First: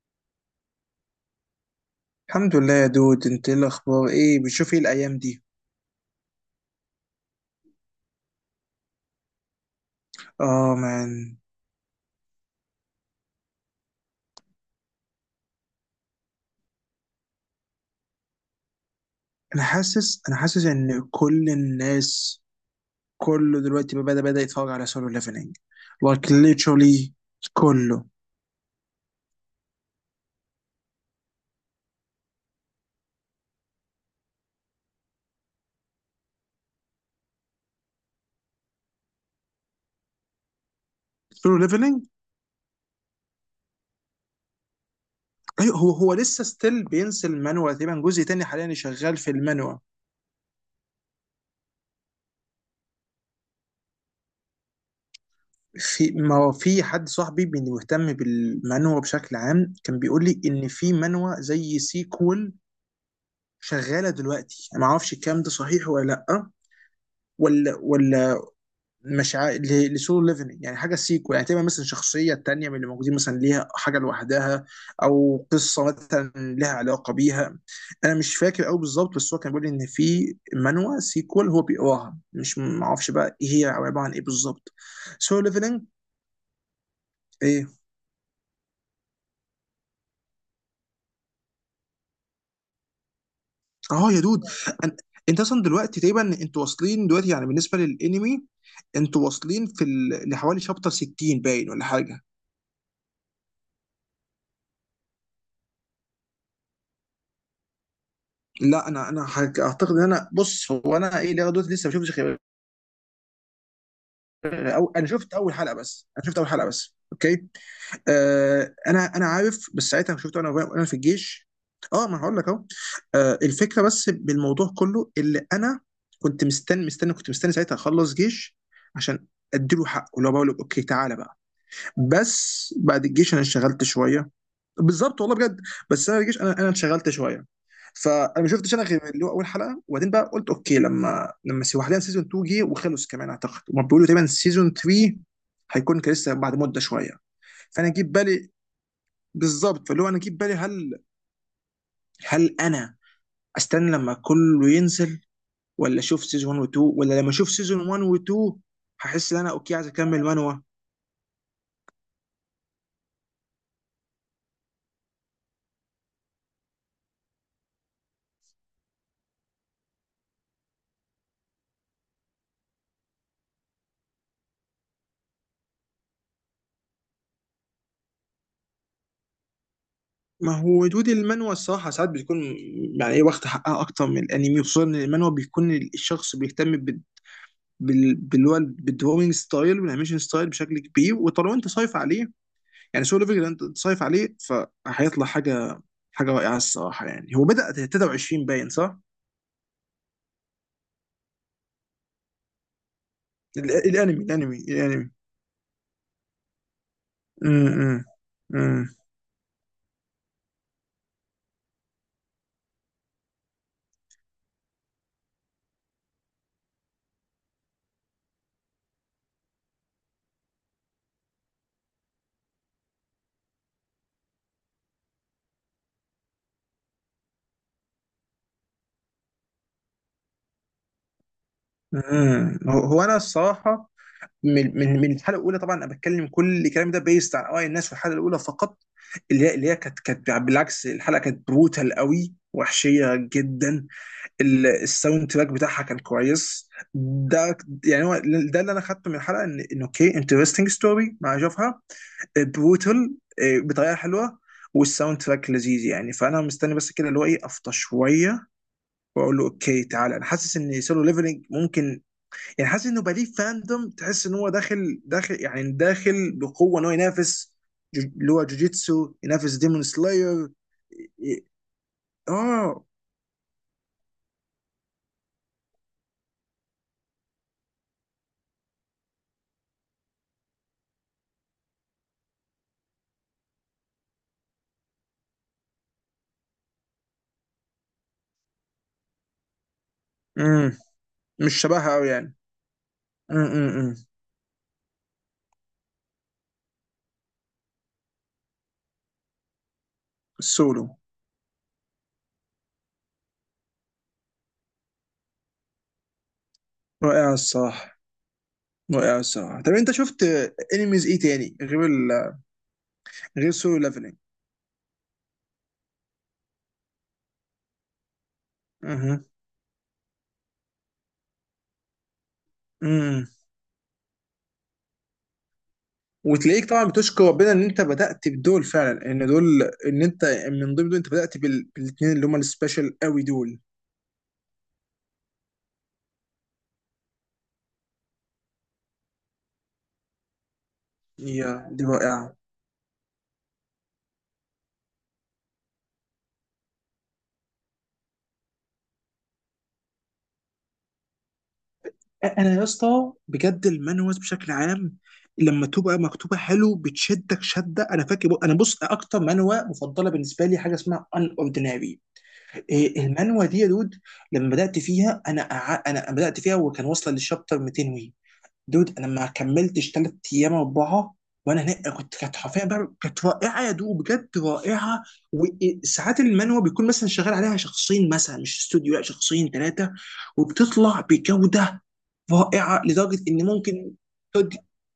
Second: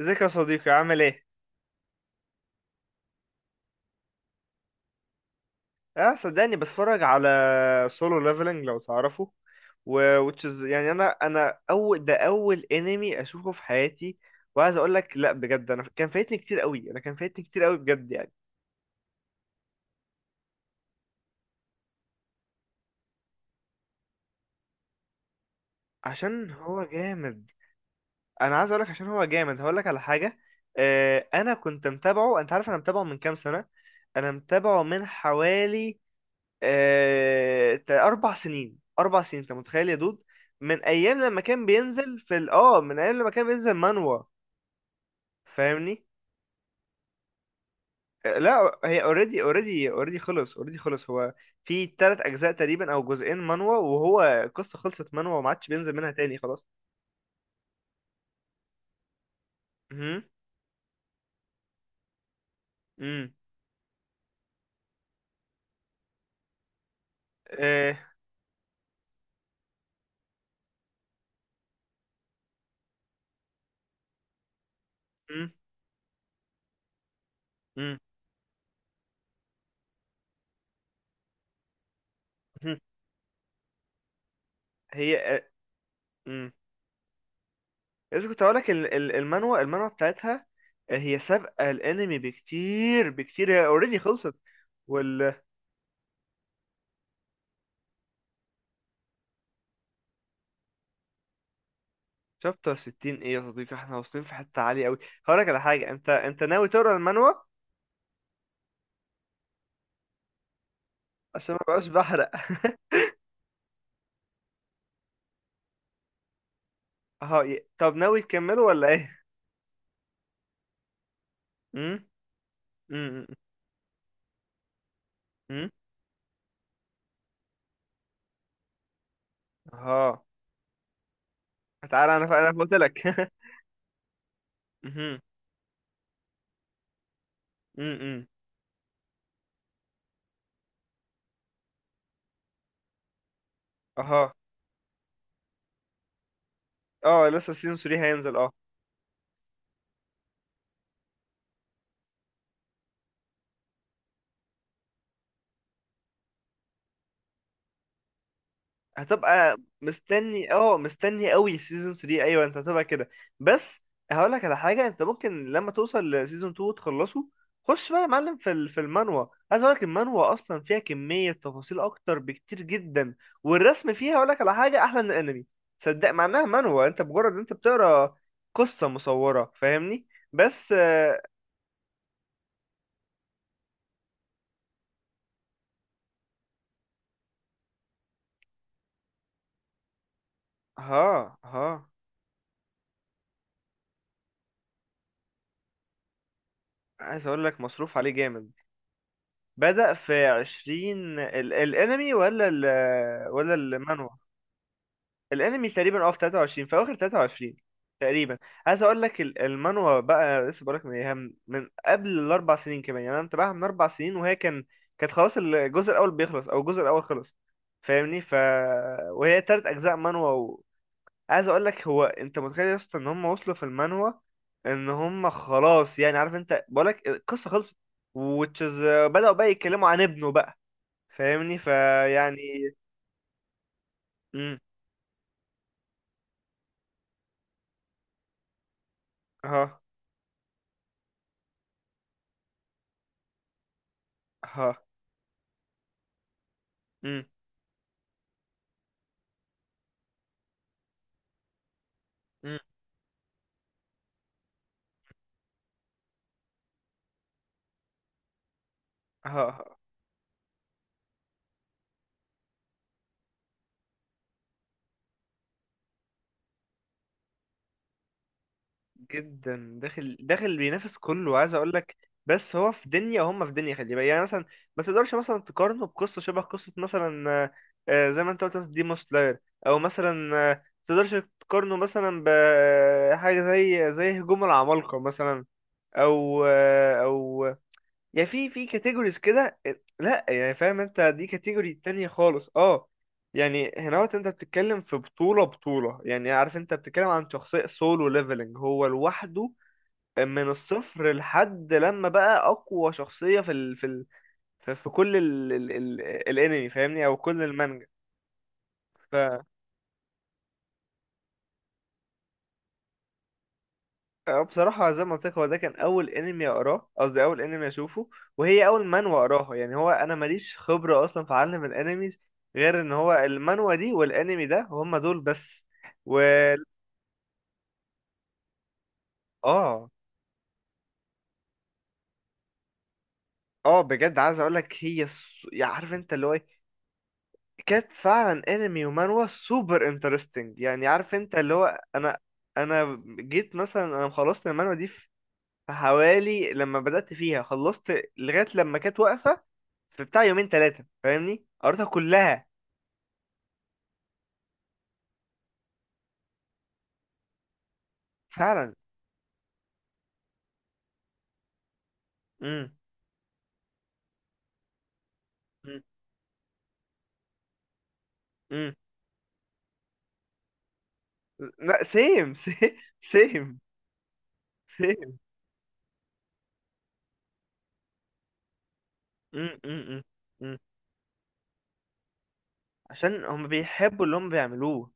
ازيك يا صديقي، عامل ايه؟ الحمد لله يا دود، انت ايه الاخبار؟ ايه بتشوف ايه الايام دي؟ اه، صدقني بتفرج على سولو ليفلنج لو تعرفه. و which is اه يعني انا مان. انا اول انمي اشوفه في حياتي. وعايز اقول لك لا بجد، انا كان فايتني كتير قوي، انا كان فايتني كتير قوي بجد يعني. انا حاسس ان كل الناس، كله دلوقتي بدأ يتفرج على سولو ليفلنج. Like عشان هو literally جامد. كله انا عايز اقول لك عشان هو جامد، هقول لك على حاجة. اه انا كنت متابعه، انت عارف انا متابعه من كام سنة. انا متابعه من حوالي 4 سنين، 4 سنين، أنت متخيل يا دود؟ من أيام لما سولو كان ليفلنج. بينزل في ال آه من أيام لما كان بينزل مانوا. ايوه، هو فاهمني؟ هو لسه ستيل بينزل المانوا، تقريبا جزء تاني حاليا لا، هي شغال في اوريدي المانوا. اوريدي اوريدي خلص اوريدي خلص هو في 3 أجزاء تقريبا، أو جزئين مانوا، وهو القصة خلصت مانوا وما عادش بينزل منها في، ما تاني هو خلاص. في حد صاحبي مهتم بالمانوا بشكل عام، كان مهم. بيقول لي ان في مانوا زي سيكول مم. شغاله دلوقتي. انا ما اعرفش الكلام ده صحيح ولا لا، ولا آه. ولا مش عا... ل- لسولو ليفلنج يعني حاجه سيكو، يعني تبقى مثلا شخصيه تانية من اللي موجودين مثلا ليها حاجه لوحدها، او مم. قصه مثلا لها علاقه بيها. مم. انا مش فاكر قوي بالظبط، بس هو كان بيقول لي ان في مانوا سيكول هو بيقراها. مش، مهم. ما اعرفش بقى ايه هي او عباره عن ايه بالظبط. هي سولو آه. ليفلنج. مم. ايه؟ لسه كنت هقولك المانوا بتاعتها. هي سابقة الأنمي بكتير بكتير، هي اوريدي اه يا خلصت. دود. أن... انت اصلا دلوقتي تقريبا انتوا واصلين دلوقتي، يعني بالنسبه للانمي انتوا واصلين لحوالي شابتر 60، باين ولا حاجه؟ شابتر 60 ايه يا صديقي؟ احنا واصلين في حتة عالية قوي. هقولك على حاجة، انت ناوي تقرا المانوا؟ لا، اعتقد ان انا، بص، هو انا ايه لغايه عشان ما دلوقتي بقاش لسه ما شفتش بحرق غير، أو انا شفت اول حلقه بس. انا شفت اول حلقه بس، اهو اوكي. طب، ناوي تكمله ولا انا ايه؟ انا عارف، بس ساعتها شفته انا وانا في الجيش. امم. اه ما هقول لك اهو. امم. الفكره بس بالموضوع كله اللي امم. انا كنت مستني ساعتها اخلص جيش، عشان اديله حقه اهو اللي هو بقول له اوكي تعالى بقى. تعالى، انا انا قلت بس لك بعد الجيش انا اشتغلت شويه، امم. بالظبط، والله بجد. بس انا رجعش، انا انشغلت شويه. امم. فانا ما شفتش انا غير اللي هو اول حلقه، وبعدين بقى قلت اوكي. لما سي وحدها سيزون 2 جه وخلص كمان اعتقد، وما بيقولوا تقريبا اهو. سيزون 3 هيكون كان لسه بعد مده شويه. اه لسه سيزون فانا 3 جيب هينزل بالي اه. بالظبط، فاللي هو انا جيب بالي، هل انا استنى لما كله ينزل، ولا اشوف سيزون 1 و2، ولا لما اشوف سيزون 1 و2 هحس ان انا هتبقى اوكي عايز اكمل مستني، 1. مستني قوي سيزون 3. ايوه، انت هتبقى كده. بس هقول لك على حاجه، انت ممكن لما توصل لسيزون 2 وتخلصه، خش بقى يا معلم في المانوا. عايز اقول لك المانوا اصلا فيها كميه تفاصيل اكتر بكتير جدا، والرسم فيها هقول لك على حاجه احلى من الانمي. صدق، مع انها مانوا، انت مجرد انت بتقرا قصه مصوره فاهمني. ما بس هو ردود آه، المانوا الصراحة ساعات بيكون يعني ايه، واخد حقها أكتر من الأنمي، خصوصا إن المانوا بيكون الشخص بيهتم باللي هو بالدروينج ستايل والانيميشن ستايل بشكل كبير. ها وطالما أنت ها. صايف عليه، يعني سولو ليفل أنت صايف عليه، فهيطلع حاجة رائعة الصراحة. عايز يعني اقول هو لك بدأ مصروف عليه 23 جامد. باين، صح؟ بدأ في عشرين الانمي ولا المانوا؟ الأنمي. الانمي تقريبا، في 23، في اواخر 23 امم تقريبا. عايز امم اقول لك المانوا بقى لسه، بقول لك من إيه، من من قبل الاربع سنين كمان، يعني انا متابعها من 4 سنين، وهي كانت خلاص الجزء الاول بيخلص، او الجزء الاول خلص. فاهمني. وهي 3 اجزاء مانوا. عايز اقول لك، هو انت متخيل يا اسطى ان هم وصلوا في المانوا ان هم خلاص؟ يعني عارف انت، بقول لك القصه خلصت، وتشز بدأوا بقى يتكلموا عن ابنه بقى. فاهمني فيعني. هو أنا الصراحة امم. من الحلقه الاولى. طبعا انا بتكلم كل الكلام ده بيست عن اراء الناس في الحلقه الاولى فقط. اللي هي ها كانت بالعكس، الحلقه كانت بروتال قوي، وحشيه جدا. ها. الساوند تراك بتاعها كان كويس. امم. ده، يعني هو، ده اللي انا خدته من الحلقه، ان اوكي، انترستنج ستوري مع جوفها، امم. بروتال بطريقه حلوه، والساوند تراك لذيذ. يعني فانا مستني بس كده، اللي هو ايه، افطر شويه ها واقول له ها. اوكي تعالى. انا حاسس ان سولو ليفلنج ممكن، يعني حاسس انه بقى ليه فاندوم، تحس ان هو داخل داخل، يعني داخل بقوه، ان هو ينافس، اللي هو جوجيتسو، ينافس جدا ديمون داخل سلاير. داخل، بينافس كله، وعايز اقول لك، بس هو اه. في دنيا وهم في دنيا خلي بالك يعني. مثلا ما تقدرش مثلا تقارنه بقصه شبه قصه مثلا، زي ما انت قلت مثلا ديمون سلاير، او مثلا ما تقدرش تقارنه مثلا بحاجه زي هجوم العمالقه مثلا، او يعني في كاتيجوريز كده. لا يعني، امم فاهم انت، دي مش كاتيجوري شبهها تانية قوي يعني. خالص اه. يعني امم هناوت، انت بتتكلم في بطولة بطولة، يعني عارف انت بتتكلم عن شخصية سولو ليفلنج هو لوحده، من السولو. الصفر لحد لما بقى اقوى شخصية في ال في في كل ال ال ال الانمي فاهمني، او رائع كل المانجا. الصراحه، رائع الصراحه. طب انت شفت انميز ايه تاني غير غير سولو ليفلنج؟ اه، بصراحة زي ما قلت لك، هو ده كان أول أنمي أقراه، قصدي أول أنمي أشوفه، وهي أول منوى اها. أقراها. يعني هو أنا ماليش خبرة أصلا في عالم الأنميز، غير إن هو امم المانوا دي والأنمي ده هما دول بس. و وتلاقيك طبعا بتشكر ربنا ان انت بدات بدول فعلا. ان دول، آه ان انت من ضمن دول، انت بدات بالاثنين اللي هم السبيشال قوي دول. آه بجد عايز أقول لك، هي يعني عارف أنت اللي هو إيه، كانت فعلا أنمي ومانوا سوبر انترستنج. يعني عارف أنت اللي يا هو دي أنا، رائعه. أنا جيت مثلا أنا خلصت المانوا دي فحوالي، لما بدأت فيها خلصت لغاية لما كانت واقفة، في بتاع يومين ثلاثة، فاهمني، قريتها كلها. انا يا اسطى بجد، المانوز بشكل عام لما تبقى مكتوبه حلو بتشدك شده. انا فاكر انا، فعلا. بص، اكتر منوه مفضله بالنسبه لي حاجه اسمها ان اورديناري. امم. المانوه دي يا دود، لما بدات فيها انا امم. انا بدات فيها وكان واصله للشابتر 200 وي. امم. دود، انا ما كملتش ثلاث ايام، اربعه وانا لا، هناك، كنت سيم، كانت حرفيا سيم، بقى كانت سيم، رائعه، يا دود بجد رائعه. سيم وساعات المانوه بيكون مثلا شغال عليها شخصين، مثلا مش استوديو، لا شخصين امم. امم. ثلاثه، امم. امم. وبتطلع بجوده رائعه لدرجه عشان ان هم ممكن بيحبوا اللي هم تودي بيعملوه.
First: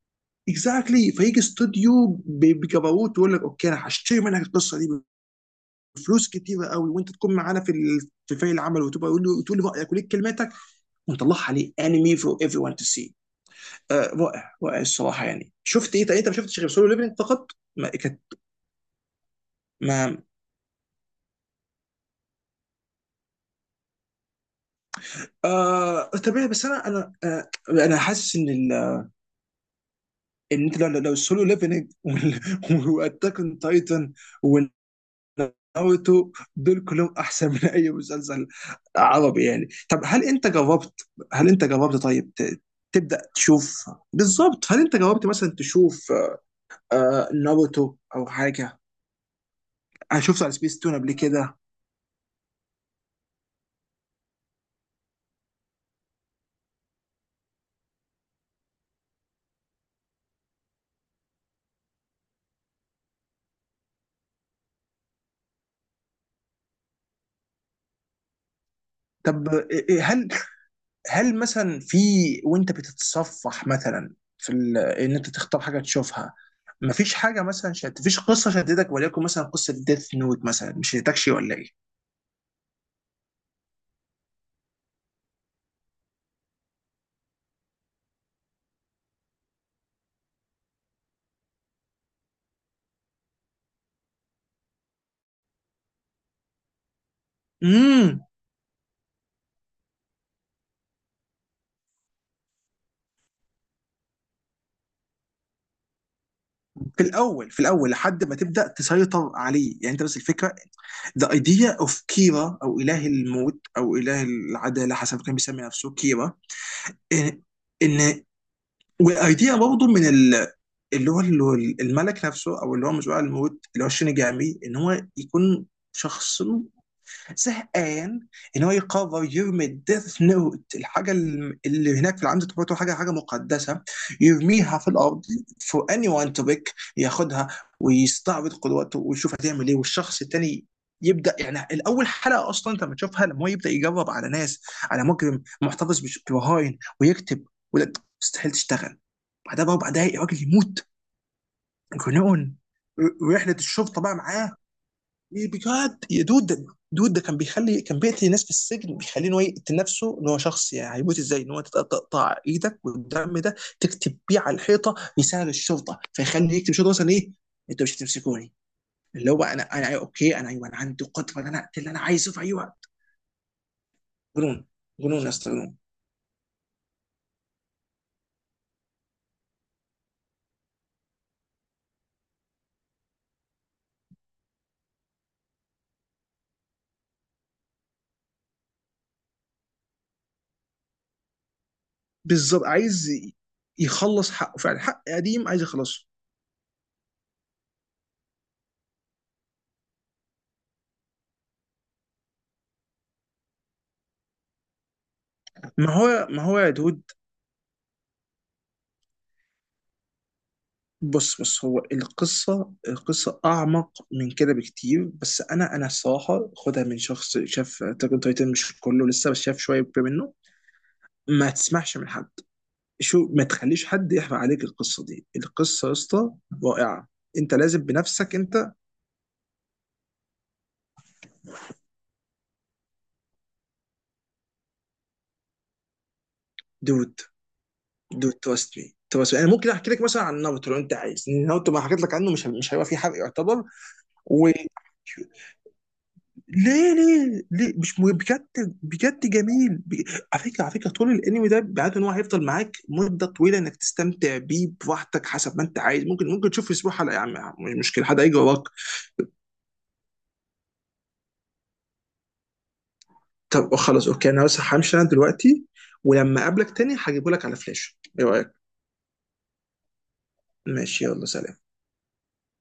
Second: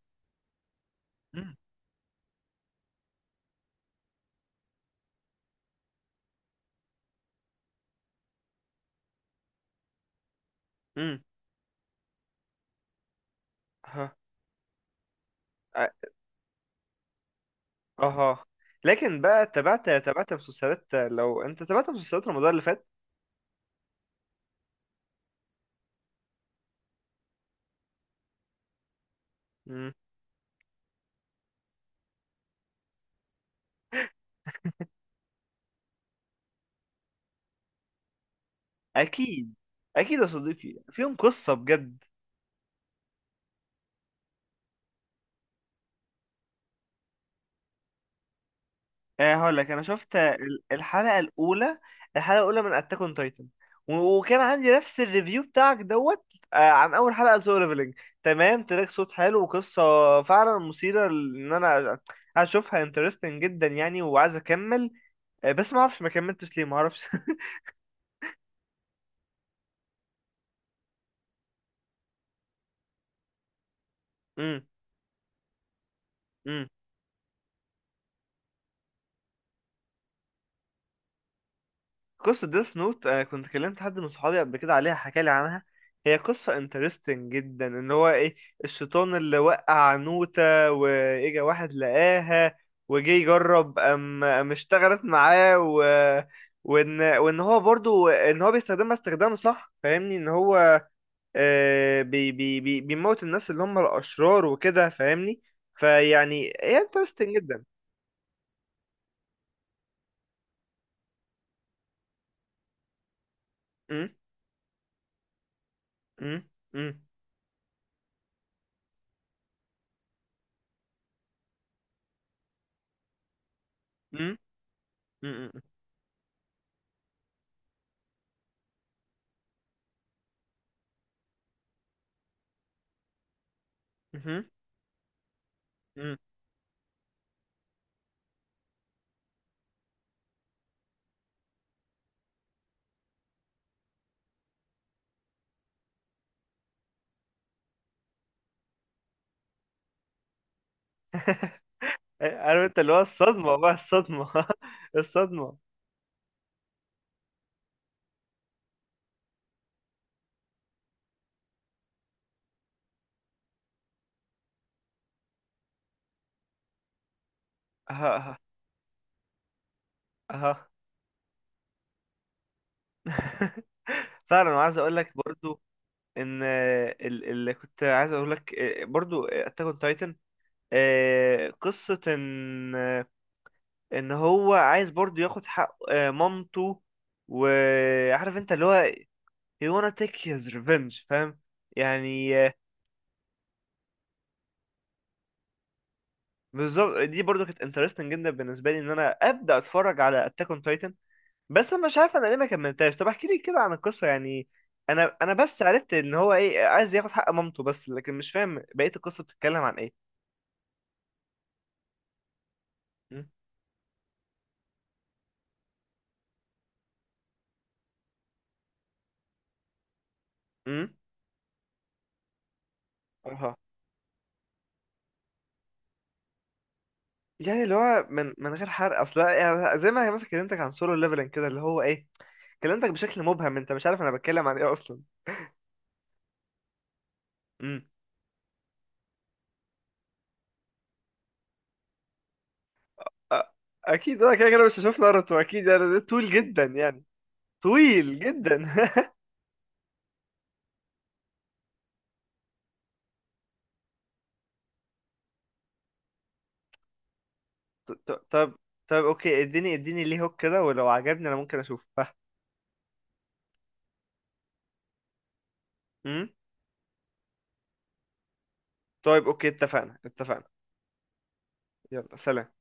اكزاكتلي exactly. فيجي امم. استوديو بجبروت ويقول لك اوكي انا هشتري منك القصه دي بفلوس كتيره قوي، وانت تكون معانا في فريق العمل، وتبقى يقول له، تقول لي رايك وليك كلماتك، امم. ونطلعها ليه انمي فور ايفري ون تو سي. ها. رائع، رائع الصراحه. يعني اه. شفت ايه؟ طيب انت ما شفتش غير سولو ليفلنج فقط؟ ما كانت آه. لكن بقى تابعت ما تابعت مسلسلات، لو انت تابعت مسلسلات رمضان اللي فات. آه طبيعي. بس انا حاسس ان امم. ان انت لو السولو ليفلنج واتاك اون تايتن ناروتو دول كلهم احسن من اي مسلسل عربي اكيد، يعني. طب اكيد هل يا انت صديقي، جربت؟ فيهم قصة بجد. طيب تبدا تشوف، بالظبط. هل انت جربت مثلا تشوف ناروتو او حاجه؟ هقول لك انا شفت انا شفته على سبيس تون قبل الحلقه كده. الاولى، الحلقه الاولى من اتاك اون تايتن، وكان عندي نفس الريفيو بتاعك دوت. عن اول حلقه لسولو ليفلنج. تمام، تراك صوت حلو، وقصه فعلا مثيره، ان انا اشوفها انترستنج جدا يعني، وعايز اكمل. بس ما اعرفش ما كملتش ليه، ما اعرفش طب إيه- إيه، هل مثلا في، وانت بتتصفح مثلا ان انت تختار حاجه تشوفها، امم. مفيش حاجه مثلا مفيش قصه شدتك وليكن مثلا قصه ديث نوت مثلا مش شدتكش ولا ايه؟ قصة ديس نوت، أنا كنت كلمت حد من صحابي قبل كده عليها، حكالي عنها. هي قصة انترستنج جدا، ان هو ايه، الشيطان اللي وقع نوتة، واجا واحد لقاها، وجه يجرب ام ام اشتغلت معاه. وان هو برضو امم ان هو بيستخدمها استخدام صح، فاهمني، ان هو بي بي بي بيموت الناس اللي هم الاشرار وكده، فاهمني فيعني، هي في انترستنج الاول، في جدا. الاول لحد ما تبدا تسيطر عليه، يعني انت، بس الفكره، ذا ايديا اوف كيرا او اله الموت او م- اله العداله حسب كان بيسمي نفسه كيرا. م- م- ان ان وايديا برضه من اللي هو الملك نفسه او اللي هو مزوع الموت اللي هو م- شينيجامي، ان هو م- يكون شخص زهقان، ان هو يقرر يرمي الديث نوت، الحاجه اللي هناك في العمد تعتبر حاجه مقدسه، م- م- يرميها في الارض فور اني م- وان تو بيك ياخدها، ويستعرض قدراته ويشوف هتعمل ايه، والشخص التاني يبدا يعني. الاول حلقه اصلا انت لما تشوفها، لما هو يبدا يجرب على ناس، على مجرم محتفظ ببهاين ويكتب، ولا، مستحيل تشتغل، بعدها باربع دقايق الراجل يموت. جنون. عارف انت اللي هو رحله الصدمة بقى، الشرطه بقى الصدمة معاه، الصدمة. بجد يا دود. دود، ده كان بيخلي، كان بيقتل ناس في السجن بيخليه ان هو يقتل نفسه، ان هو شخص يعني هيموت ازاي، ان هو تقطع ايدك والدم ده تكتب بيه على الحيطه، مثال الشرطه فيخلي يكتب شرطه مثلا ايه، انتوا مش اها. هتمسكوني، اللي هو انا أيوة اوكي، انا ايوه، اها انا عندي قدره ان انا اقتل اللي انا عايزه في اي وقت. فعلا، جنون، وعايز اقول لك جنون يا اسطى، برضو، جنون. ان اللي كنت عايز اقول لك برضو اتاك اون تايتن، قصة ان، ان هو عايز برضو ياخد حق مامته، وعارف انت اللي هو he wanna take his revenge، فاهم يعني. بالظبط عايز يخلص حقه فعلا، حق قديم عايز يخلصه. بالظبط، دي برضو كانت interesting جدا بالنسبة لي، ان انا ابدا اتفرج على اتاك اون تايتن. بس انا مش عارف انا ليه ما كملتهاش. طب احكي لي كده عن القصه يعني، انا بس ما عرفت ان هو هو ما هو ايه يا عايز دود، ياخد حق مامته بس، لكن مش فاهم بقيه القصه بتتكلم عن ايه. بص بص، هو القصة، امم. القصة أعمق من كده بكتير، بس أنا الصراحة خدها من شخص شاف أتاك أون تايتن مش كله لسه، بس شاف شوية منه. أمم؟ ما تسمعش من حد، شو ما اها. تخليش حد يحرق عليك القصة دي. القصة يا اسطى رائعة، أنت يعني اللي لازم هو من بنفسك من غير أنت. حرق اصل، يعني زي ما هي مثلا كلمتك عن سولو ليفلنج كده، اللي هو ايه، كلمتك بشكل مبهم، انت مش عارف انا بتكلم عن ايه اصلا. دود امم. دود، تراست مي، تراست مي. أنا ممكن أحكي لك مثلا عن ناruto لو أنت عايز. إن ناروتو ما حكيت لك عنه مش هيبقى فيه حرق أ- يعتبر. اكيد انا و، كده كده مش هشوف ناروتو اكيد، يعني ده طويل جدا ليه يعني، ليه ليه، مش مهم طويل بجد، جدا بجد جميل على فكره، على فكره طول الانمي ده، بعد ان هو هيفضل معاك مده طويله انك تستمتع بيه براحتك حسب ما انت عايز. ممكن، ممكن تشوف اسبوع حلقه يا عم، مش ط- مشكله، حد ط- هيجي طب وراك. طب اوكي، اديني اديني ليه هوك كده، ولو عجبني انا ممكن اشوفه. طب خلاص اوكي، انا بس همشي انا دلوقتي، ولما اقابلك تاني هجيبه لك على فلاش، ايه رايك؟ طيب اوكي، اتفقنا اتفقنا. ماشي، يلا سلام. يلا سلام.